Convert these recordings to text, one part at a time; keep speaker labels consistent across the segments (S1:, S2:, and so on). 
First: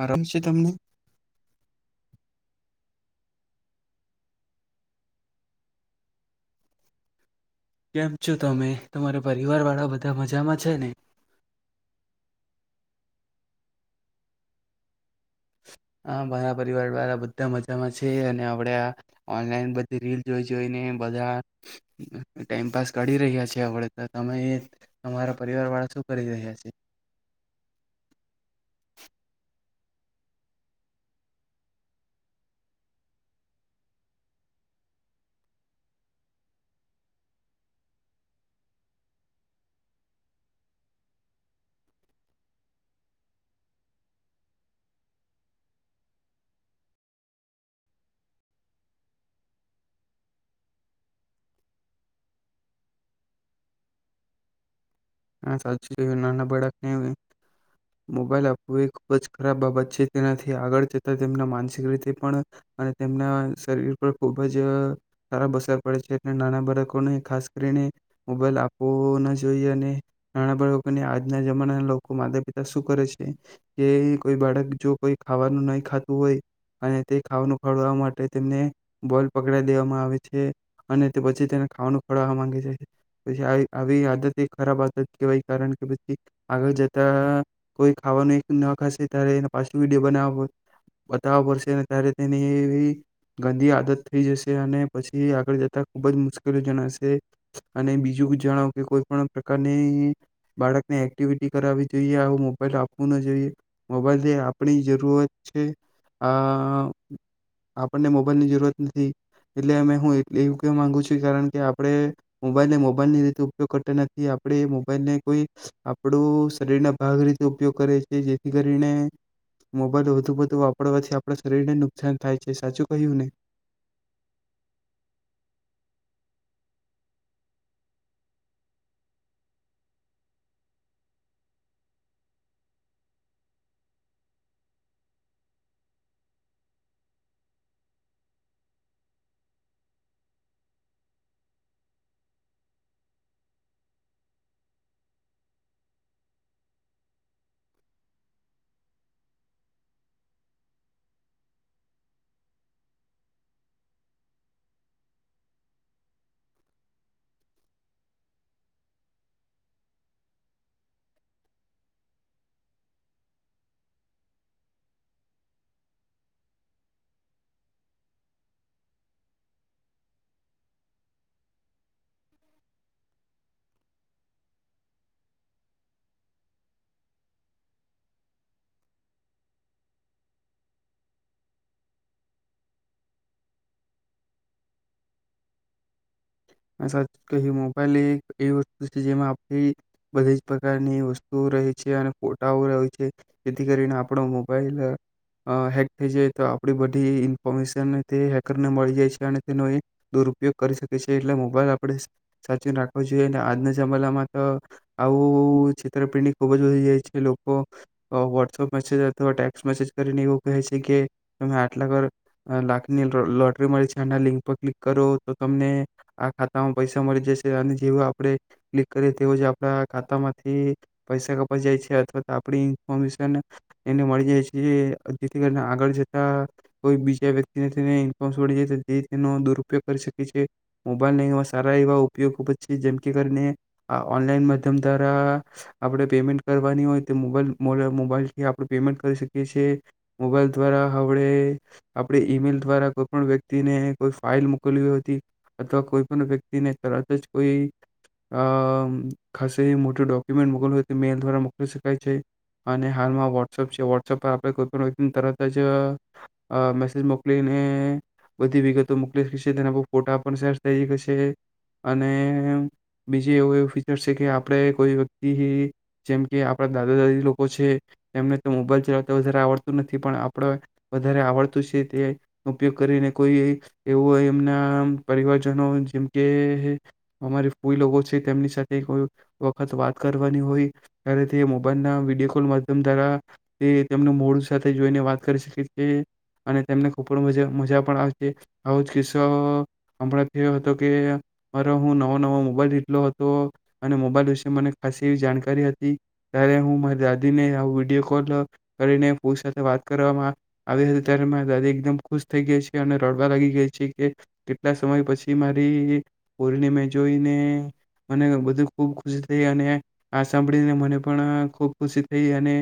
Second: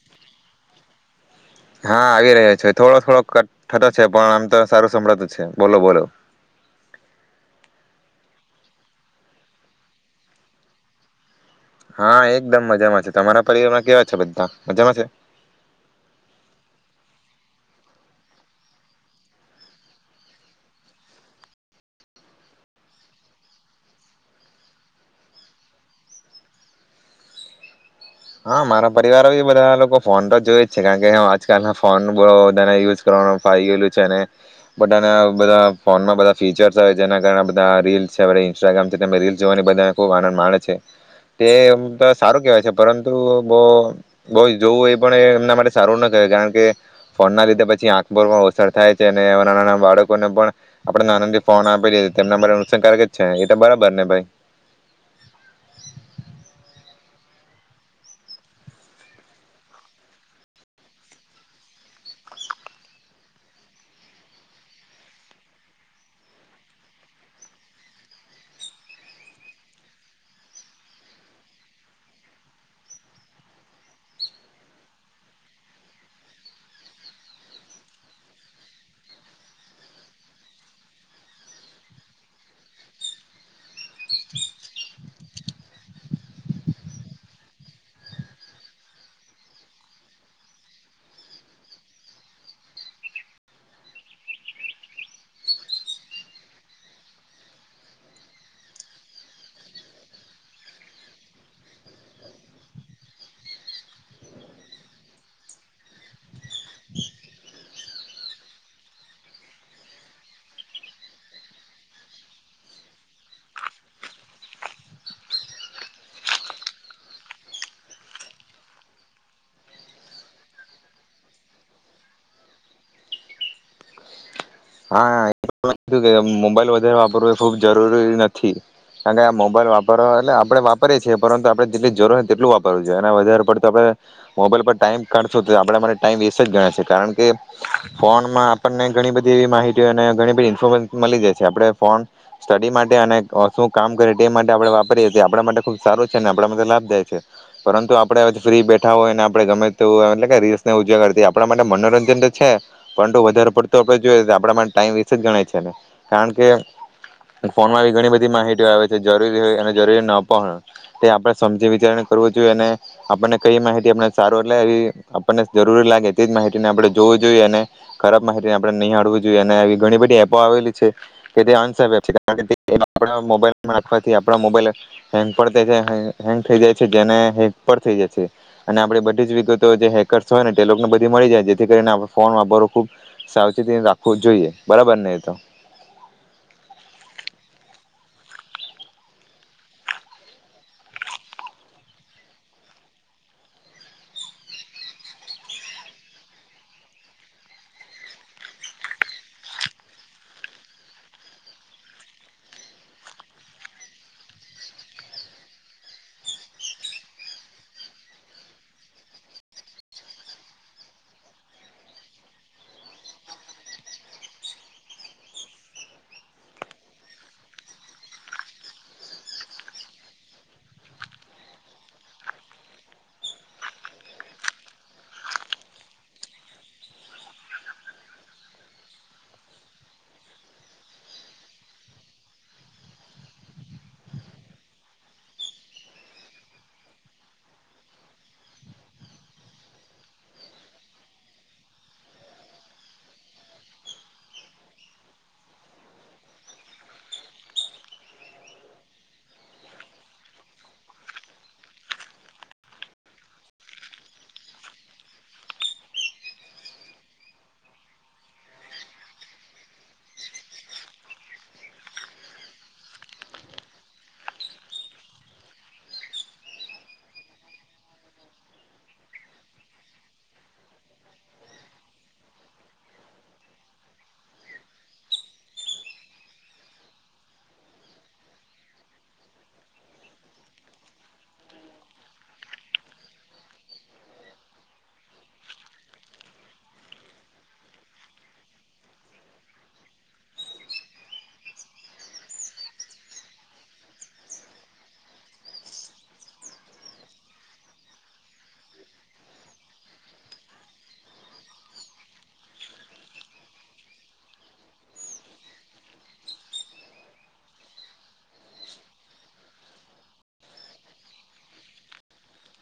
S1: આરામ છે તમને?
S2: હા આવી રહ્યો છે થોડો થોડો કટ થતો છે પણ આમ તો સારું સંભળતું છે બોલો બોલો.
S1: કેમ છો તમે તમારા પરિવાર વાળા બધા મજામાં છે ને?
S2: હા, એકદમ મજામાં છે. તમારા પરિવારમાં કેવા છે બધા મજામાં છે?
S1: હા, મારા પરિવાર વાળા બધા મજામાં છે અને આપણા આ ઓનલાઈન બધી રીલ જોઈ જોઈને બધા એ ટાઈમપાસ કરી રહ્યા છે. તો તમે તમારા પરિવાર વાળા શું કરી રહ્યા છે?
S2: હા, મારા પરિવારો બધા લોકો ફોન તો જોય જ છે કારણ કે આજકાલ ફોન બહુ બધાને યુઝ કરવાનું ફાવી ગયેલું છે અને બધાના બધા ફોનમાં બધા ફીચર્સ જેના કારણે બધા રીલ છે ઇન્સ્ટાગ્રામ છે રીલ જોવા બધાને ખુબ આનંદ માણે છે. તે એમ સારું કહેવાય છે પરંતુ બહુ બહુ જોવું એ પણ એમના માટે સારું ના કહેવાય કારણ કે ફોન ના લીધે પછી આંખ પર પણ અસર થાય છે અને નાના નાના બાળકોને પણ આપણે નાનાથી ફોન આપે તેમના માટે નુકસાનકારક જ છે એ તો બરાબર ને ભાઈ?
S1: હા, સાચું કયું નાના બાળકને મોબાઈલ આપવું એ ખૂબ જ ખરાબ બાબત છે. તેનાથી આગળ જતાં તેમના માનસિક રીતે પણ અને તેમના શરીર પર ખુબ જ અહ ખરાબ અસર પડે છે, એટલે નાના બાળકોને ખાસ કરીને મોબાઈલ આપવો ન જોઈએ અને નાના બાળકોને આજના જમાનાના લોકો માતા પિતા શું કરે છે કે કોઈ બાળક જો કોઈ ખાવાનું નહી ખાતું હોય અને તે ખાવાનું ખવડાવા માટે તેમને મોબાઈલ પકડાવી દેવામાં આવે છે અને પછી તેને ખાવાનું ખવડાવા માંગે છે પછી આવી આદત ખરાબ આદ આદત કહેવાય કારણ કે પછી આગળ જતા કોઈ ખાવાનું એક ના ખાશે ત્યારે એ પાછો વિડીયો બનાવ બતાવવા પડશે ત્યારે તેની એવી ગંદી આદત થઈ જશે અને પછી આગળ જતા ખુબ જ મુશ્કેલી જણાશે અને બીજું જણાવો કે કોઈ પણ પ્રકાર અને બાળકને એક્ટિવિટી કરાવવી જોઈએ આવું મોબાઈલ આપવું ના જોઈએ મોબાઈલ જે આપણી જરૂરત છે આ આપણને મોબાઈલની જરૂરત નથી એટલે અમે હું એવું કેવા માંગુ છું કારણ કે આપણે મોબાઈલને મોબાઈલ ની રીતે ઉપયોગ કરતા ન થી આપણે મોબાઈલ ને કોઈ આપણું શરીરના ભાગ રીતે ઉપયોગ કરે છે જેથી કરીને મોબાઈલ વધુ પડતું વાપરવાથી આપણા શરીરને નુકસાન થાય છે સાચું કહ્યું ને.
S2: હા [unintelligible] મોબાઈલ વધારે વાપરવું એ ખુબ જરૂરી નથી કારણ કે આ મોબાઈલ વાપરવા એટલે આપણે વાપરીએ છીએ પરંતુ આપણે જેટલી જરૂર હો તેટલું વાપરવું જોઈએ અને વધારે પડતો આપણે મોબાઈલ પર ટાઈમ કાઢશું તો આપણે અરે ટાઈમ વેસ્ટ જ ગણ છે કારણ કે ફોનમાં આપણને ઘણી બધી એવી માહિતી અને ઘણી બધી ઇ ખૂબ જ મળી જાય છે આપણે ફોન સ્ટડી માટે અને શું કામ કરે તે માટે આપણે વાપરીએ છીએ આપણા માટે ખુબ સારું છે અને આપણા માટે લાભદાય છે પરંતુ આપણે હજુ ફ્રી બેઠા હોય ને આપણે ગમે તે હોય એટલે કે રીલ્સ ને એવું જોયા કરીએ તે આપણા માટે મનોરંજન તો છે પરંતુ વધારે પડતો આપણે જોઈએ આપણા માટે ટાઈમ વેસ્ટ જ ગણાય છે. કારણ કે ફોનમાં આવી ઘણી બધી માહિતી આવે છે જરૂરી હોય અને જરૂરી ન પણ તે આપણે સમજી વિચાર કરવું જોઈએ અને આપણને કઈ માહિતી આપ સારું એટલે એ આપણને જરૂરી લાગે તે જ માહિતીને આપણે જોવું જોઈએ અને ખરાબ માહિતીને આપણે નિહાળવું જોઈએ અને આવી ઘણી બધી એપ એપો આવેલી છે તે આન્સર રે છે કે [unintelligible] આપણા મોબાઈલ મારફતે આપણા મોબાઈલ હેંગ પણ થઈ જાય હે હેંગ થઈ જાય છે ને હેક પણ થઈ જાય અને આપણે બધી જ વિગતો જે હેકર્સ હોય ને તે લોકો ને બધી મળી જાય જેથી કરીને આપને ફોન વાપરવો ખૂબ સાવચેતી રાખવું જોઈએ બરાબર ને. તો.
S1: સાચું કહ્યું મોબાઈલ એક એ વસ્તુ છે જેમાં આપણી બધી જ પ્રકારની વસ્તુઓ રહે છે અને ફોટાઓ રહે છે જેથી કરીને આપણો મોબાઈલ હેક થઈ જાય તો આપડી બધી ઇન્ફોર્મેશન તે હેકર ને મળી જાય છે અને તેનો દુરુપયોગ કરી શકે તે છે એટલે મોબાઈલ આપણેે સાચીને રાખવો જોઈએ ને આજના જમાનામાં તો આવું છેતરપિંડી ખુબ જ વધી જાય છે લોકો વોટ્સઅપ મેસેજ અથવા ટેક્સ મેસેજ કરીને એવું કહે છે કે તમે આટલા ઘ લાખની લોટરી મળે છે આના લિંક પર ક્લિક કરો તો તમને આ ખાતા માં પૈસા મળી જશે અને જેવ આપણે ક્લિક કરીએ તેવ જ આપણા ખાતા માંથી પૈસા કપાઈ જાય છે અથવા તો આપણી ઇન્ફોર્મેશન એને મળી જાય છે જેથી કરીને આગળ જતા કોઈ બીજા વ્યક્તિ મળી જાય તેનો દુરુપયોગ કરી શકે છે. મોબાઈલ ને એવા સારા એવા ઉપયોગ ખૂબ જ છે જેમકે કરીને આ ઓનલાઈન માધ્યમ દ્વારા આપણે પેમેન્ટ કરવાની હોય તે મોબાઈલ મોબાઈલથી આપણે પેમેન્ટ કરી શકીએ છએ મોબાઈલ દ્વારા હળવે આપણે ઈમેલ દ્વારા કોઈ પણ વ્યક્તિને કોઈ ફાઈલ મોકલવી હતી અથવા કોઈ પણ વ્યક્તિને તરત જ કોઈ અ ખાસ મોટી ડોક્યુમેન્ટ મોકલું હોય તો મેઇલ દ્વારા મોકલી શકાય છે અને હાલમાં વોટ્સઅપ છે વોટ્સઅપ પર આપણે કોઈ પણ વ્યક્તિને તરત જ મેસેજ મોકલીને બધી વિગતો મોકલી શકી તેના પર ફોટા પણ સેસ થઈ શકેશે અને બીજું એવું એવું ફીચર્સ છે કે આપણે કોઈ વ્યક્તિ હિ જેમ કે આપણા દાદા દાદી લોકો છે એમને તો મોબાઈલ ચલાવતા વધારે આવડતું નથી પણ આપણે વધારે આવડતું છે તે ઉપયોગ કરીને કોઈ એવું એમના પરિવારજનો જેમકે અમારી ફૂઈ લોકો છે તેમની સાથે કોઈ વખત વાત કરવાની હોય ત્યારે તે મોબાઈલના વિડીયો કોલ માધ્યમ દ્વારા તે તેમનું મૂડ સાથે જોઈને વાત કરી શકે છે અને તેમને ખૂબર મા મજા પણ આવે છે આવું જ કિસ્સો હમણાં થયો હતો કે મારો હું નવો નવો મોબાઈલ લીધેલો હતો અને મોબાઈલ વિશે મને ખાસી એવી જાણકારી હતી ત્યારે હું મારી દાદીને આવ વિડીયો કોલ કરીને ફૂઈ સાથે વાત કરવામાં આવી હતી ત્યારે મારા દાદી એકદમ ખુશ થઈ ગઈ છે અને રડવા લાગી ગઈ છે કે કેટલા સમય પછી મારી પોયરી ને મેં જોઈને મને બધું ખુબ ખુશી થઈ અને આ સાંભળીને મને પણ ખુબ ખુશી થઈ અને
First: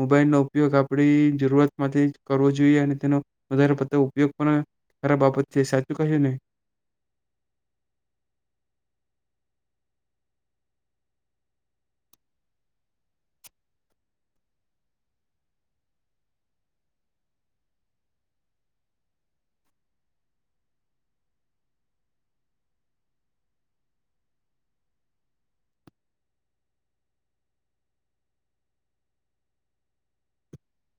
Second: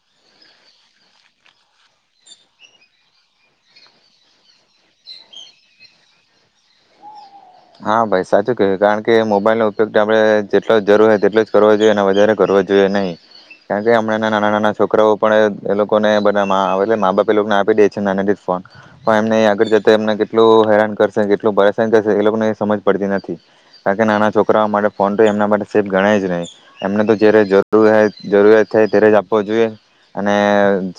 S1: મોબાઈલનો ઉપયોગ આપડી જરૂરતમાંથી કરવો જોઈએ અને તેનો વધારે પડતો ઉપયોગ પણ ખરાબ બાબત છે સાચી કહ્યું ને.
S2: હા ભાઈ સાચું કે કારણ કે મોબાઈલ નો ઉપયોગ આપણે જેટલો જરૂર હો તેટલો જવો જોઈએ અને વધારે કરવો જોઈએ નહીં કારણ કે હમણાં નાના નાના છોકરાઓ પણ એ લોકોને બધા માં એલે મા બાપ એ લોકોને આપી દે છે નાની ફોન પણ એમને આગળ જતા એમને કેટલું હેરાન કરશે કેટલું પરેશાન કરશે એ લોકોને સમજ પડતી નથી કારણ કે નાના છોકરાઓ માટે ફોન તો એમના માટે સેફ ગણાય જ નહીં એમને તો જ્યારે જરૂર જરૂરિયાત થાય ત્યારે જ આપવો જોઈએ અને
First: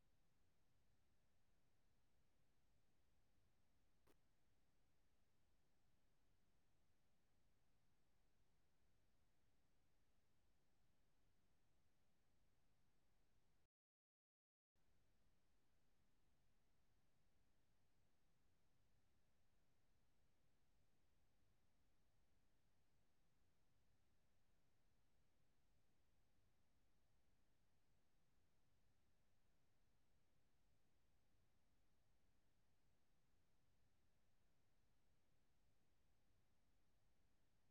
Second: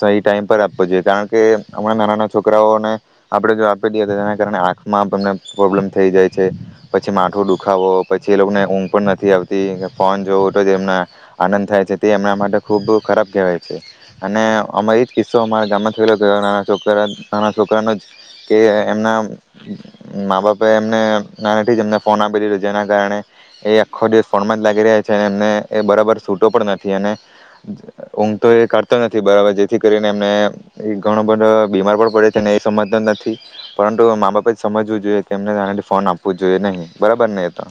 S2: સહી ટાઈમ પર આપવો જોઈએ કારણ કે હમણાં નાના નાના છોકરાઓને આપણે જો આપી દઈએ તો તેના કારણે આંખમાં અમને પ્રોબ્લેમ થઈ જાય. છે પછી માઠું દુખાવો પછી એ લોકોને ઊંઘ પણ નથી આવતી ફોન જોવો તો જે એમના આનંદ થાય છે તે એમના માટે ખૂબ ખરાબ કહેવાય છે અને અમા એ જ કિસ્સો અમારા ગામમાં થયલો નાના છોકરા નાના છોકરાનો જ કે એમના મા બાપા એમને નાનાથી જ એમને ફોન આપી દીધો જેના કારણે એ આખો દિવસ ફોન માં જ લાગી રહ્યા છે અને એમને એ બરાબર છૂટો પણ નથી અને ઊંઘતો એ કરતો નથી બરાબર જેથી કરીને એમને એ ઘણો બધો બીમાર પણ પડે છે અનેને એ સમજતો નથી પરંતુ મા બાપે જ સમજવું જોઈએ કે એમને નાનાથી ફોન આપ આપું જોઈએ નહી બરાબર ને એ તો.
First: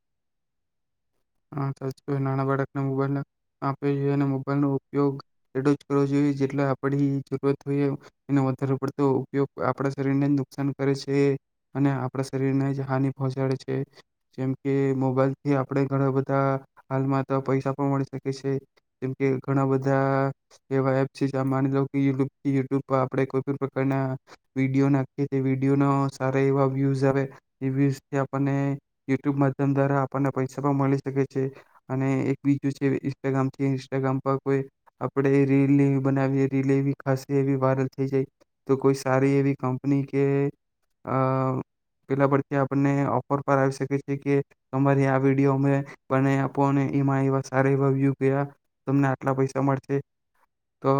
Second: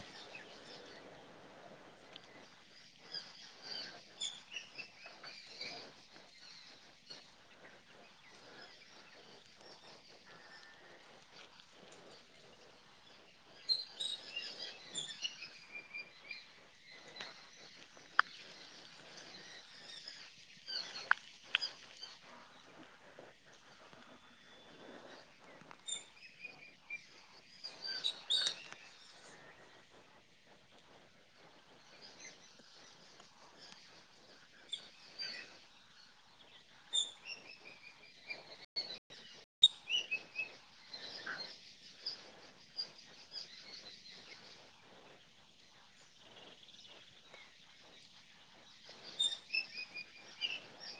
S1: આમ થવું જોઈએ નાના બાળકને મોબાઈલ આપ જોઈએ અને મોબાઈલ નો ઉપયોગ એટલો જ કરવો જોઈએ જેટલા આપડી જરૂરત હોઈએ એનો વધારે પડતો ઉપયોગ આપણા શરીરને જ નુકસાન કરે છે અને આપણા શરીરને જ હાનિ પહોંચાડે છે જેમ કે મોબાઈલથી આપણે ઘણા બધા હાલમાં તો પૈસા પણ મળી શકે છે જેમકે ઘણા બધા એવા એપ છે જે માની લો કે યુટ્યુબથી યુટ્યુબ પર આપણેે કોઈ પણ પ્રકારના વિડીયો નાખીએ તે વિડીયો ન સારા એવા વ્યુઝ આવે એ વ્યુઝથી આપણને યુટ્યુબ માધ્યમ દ્વારા આપણને પૈસા સા મળી શકે છે અને એક બીજું છે ઇન્સ્ટાગ્રામ થી ઇન્સ્ટાગ્રામ પર કોઈ આપણે રીલ બનાવી રીલ એવી ખાસ એવી વાયરલ થઈ જાય તો કોઈ સારી એવી કંપની કે અ પેલા પરથી આપણને ઓફર પર આવી શકે છે કે તમારી આ વી બીયો અમે બના આપો અને એમાં એવા સારા એવા વ્યુ ગયા તમને આટલા પૈસા મળશે તો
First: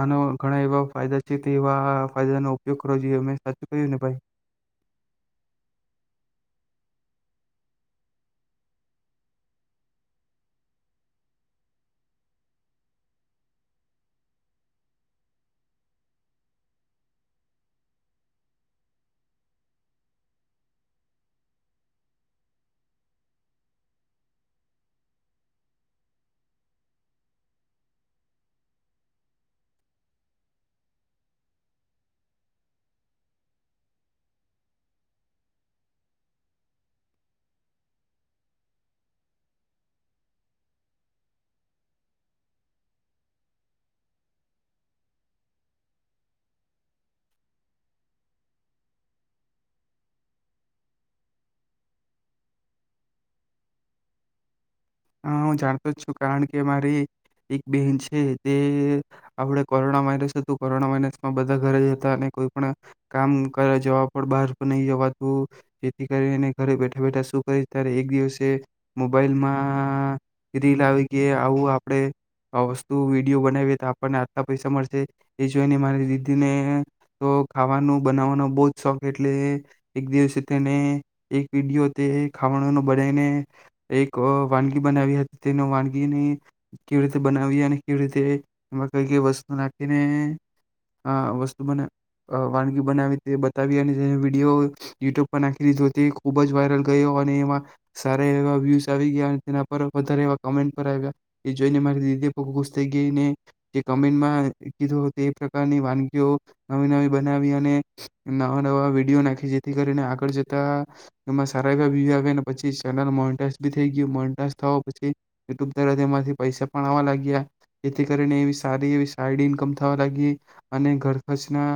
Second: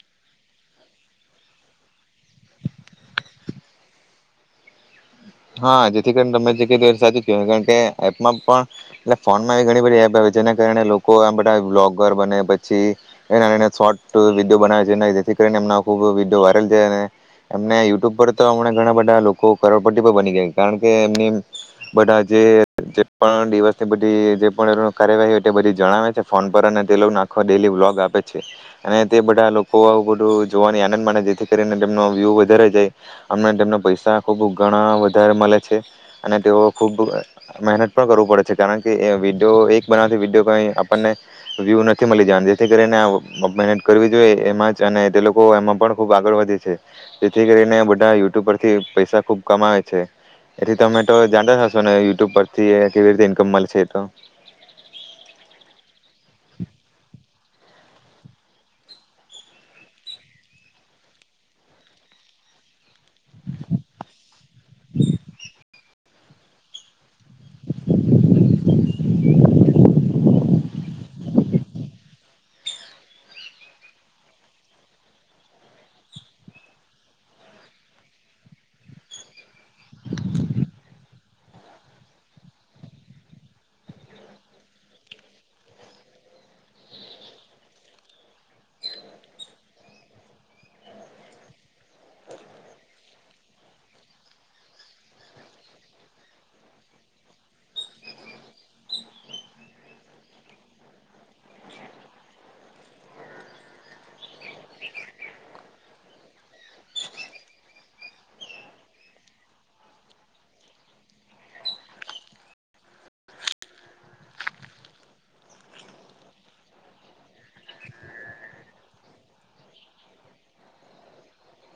S1: આનો ઘણા એવા ફાયદા છે તે એવા ફાયદા ન ઉપયોગ કરવો જોઈએ મેં સાચું કયું ને ભાઈ.
S2: હા જેથી કરી તમે જગ્યા સાચી કહેવાય કારણ કે એપમાં પણ એ ફોનમાં એ ઘણી બધી એપ આવે જેના કારણે લોકો આમ બધા બ્લોગર બને પછી એના એ શોટ વિડીયો બનાવે છે જેના એ જેથી કરીને ખુબ વિડીયો વાયરલ થયા ને એમને યુટ્યુબ પર તો મને ઘણા બધા લોકો કરોડપ ટેવ બની ગઈ કારણ કે એમની બધા જે પણ દિવસની બધી જે પણ એનો કાર્યવાહી હોય તે બઘી જણાવે છે ફોન પર અને ડેલો નાખો એને ડેલી બ્લોગ આપે છે અને તે બધા લોકો આવું બધું જોવા ની આનંદ મળે છે જેથી કરીને તેમનો વ્યુ વધારે જાય અને તેમ પૈસા ખુબ ઘણા વધારે મળે છે અને તેઓ ખૂબ મહેનત પણ કરવું પડે છે કારણ કે વિડીયો એક બનાવથી વિડીયો કઈ આપણને વ્યૂ નથી મળી જવા જેથી કરીને મહેનત કરવી જોઈએ એમાં જ અને તે લોકો એમાં પણ ખૂબ આગળ વધે છે જેથી કરીને બધા યુટ્યુબ પરથી પૈસા ખૂબ કમાવે છે એથી તમે તો જાતા હશો ને યુટ્યુબ પરથી કેવી રીતે ઇન્કમ મળશે એ તો.
S1: હા હું જાણતો જ છું. કારણ કે મારે એક એક બેન છે તે આપણે કોરોના વાયરસ હતું કોરોના વાયરસમાં બધા ઘરે જતા અને કોઈ પણ કામ કરવા જવા પણ બહાર નહી જવાતું જેથી કરી એને ઘરે બેઠા બેઠા શું કરી ત્યારે એક દિવસે મોબાઈલમાં માં રીલ આવી કે આવું આપણે આ વસ્તુ વિડીયો બનાવીએ તો આપણને આટલા પૈસા મળશે એ જોઈને મારી દીદીને તો ખાવાનું બનાવવાનો બહુ જ શોખ એટલે એક દિવસે તેને એક વિડીયો તે ખાવાનો બનાવીને એક કા વાનગી બનાવી હતી તેને વાનગીને કેવી રીતે બનાવી અને કેવી રીતે એમાં કઈ કઈ વસ્તુ નાખીને વસ્તુ બના વાનગી બનાવી તે બતાવી અને તેનો વિડીયો યુટ્યુબ પર નાખી દીધો તે ખૂબ જ વાયરલ ગયો અને એમાં સારા એવા વ્યૂઝ આવી ગયા તેના પર વધારે એવા કમેન્ટ પર આવ્યા એ જોઈને મારી દીદી બો ખુશ થઈ ગઈને જે કમેન્ટમાં કીધું તે પ્રકારની વાનગીઓ નવી નવી બનાવી અને નવા નવા વિડીયો નાખી જેથી કરીને આગળ જતા એમાં સારા એવા વ્યુ આવે પછી ચેનલ મોટા તી થઈ ગયું [unintelligible] સ્ટોક પછી યુટ્યુબ દ્વારા તેમાંથી પૈસા પણ આવવા લાગ્યા જેથી કરીને એવી સારી એવી સાઈડ ઇન્કમ થવા લાગી અને ઘર ખર્ચના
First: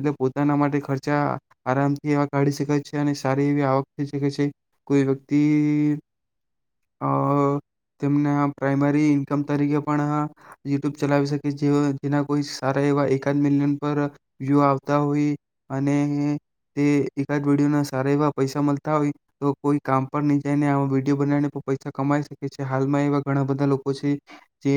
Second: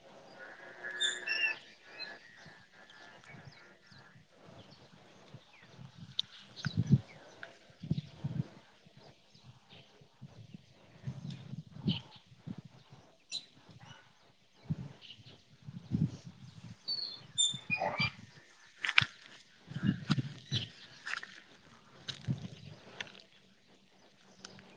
S1: એટલે પોતાના માટે ખર્ચા આરામથી એવા કાઢી શકે છે અને સારી એવી આવક થઈ શકે છે કોઈ વ્યક્તિ અ તેમને આમ પ્રાઈમરી ઇન્કમ તરીકે પણ યુટ્યુબ ચલાવી શકે જે જેના કોઈ સારા એવા એકાદ મિલિયન પર વ્યુ આવતા હોય અને તે એકાદ વિડીયોના સારા એવા પૈસા મળતા હોય તો કોઈ કામ પર નહી જાયને આવો વિડિયો વીડિયો બનાવીને પણ પૈસા કમાઈ શકે છે હાલમાં એવા ઘણા બધા લોકો છે જે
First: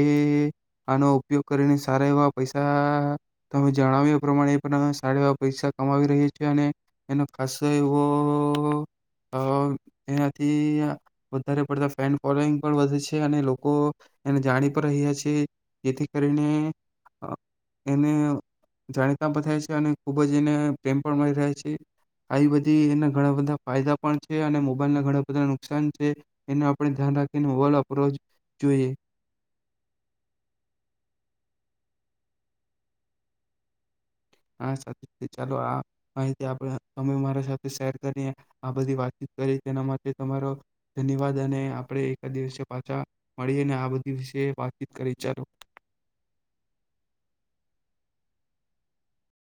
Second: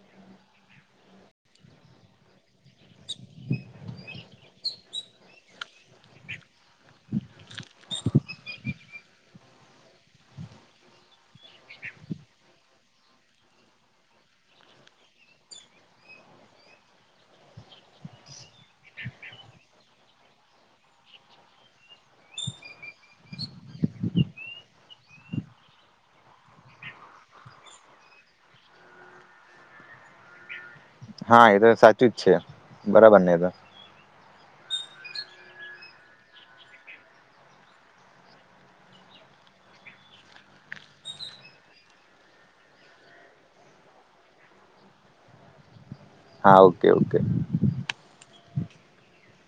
S1: આનો ઉપયોગ કરીને સારા એવા પૈસા તમે જણાવ્યું એ પ્રમાણે પણ સારા એવા પૈસા કમાવી રહ્યા છે અને એનો ખાસો એવો અ એનાથી વધારે પડતા ફેન ફોલોઈંગ પણ વધે છે અને લોકો એને જાણી પણ રહ્યા છે જેથી કરીને અ એને જાણીતા પણ થાય છે અને ખુબ જ એને પ્રેમ પણ મળી રહ્યા છે આવી બધી એના ઘણા બધા ફાયદા પણ છે અને મોબાઈલના ઘણા બધા નુક નુકસાન છે એનું આપણે ધ્યાન રાખીને મોબાઈલ વાપરવા જોઈએ.
S2: હા એ તો સાચું જ છે બરાબર ને એ તો.
S1: હા સાથે ચાલો આ માહિતી આપ તમે મારા સાથે શેર કરીને આ બધી વાતચીત કરી તેના માટે તમારો ધન્યવાદ અને આપણે એકાદ દિવસે પાછા મળી અને આ બધી વિશે વાતચીત કરી ચાલો.
S2: હા ઓકે ઓકે.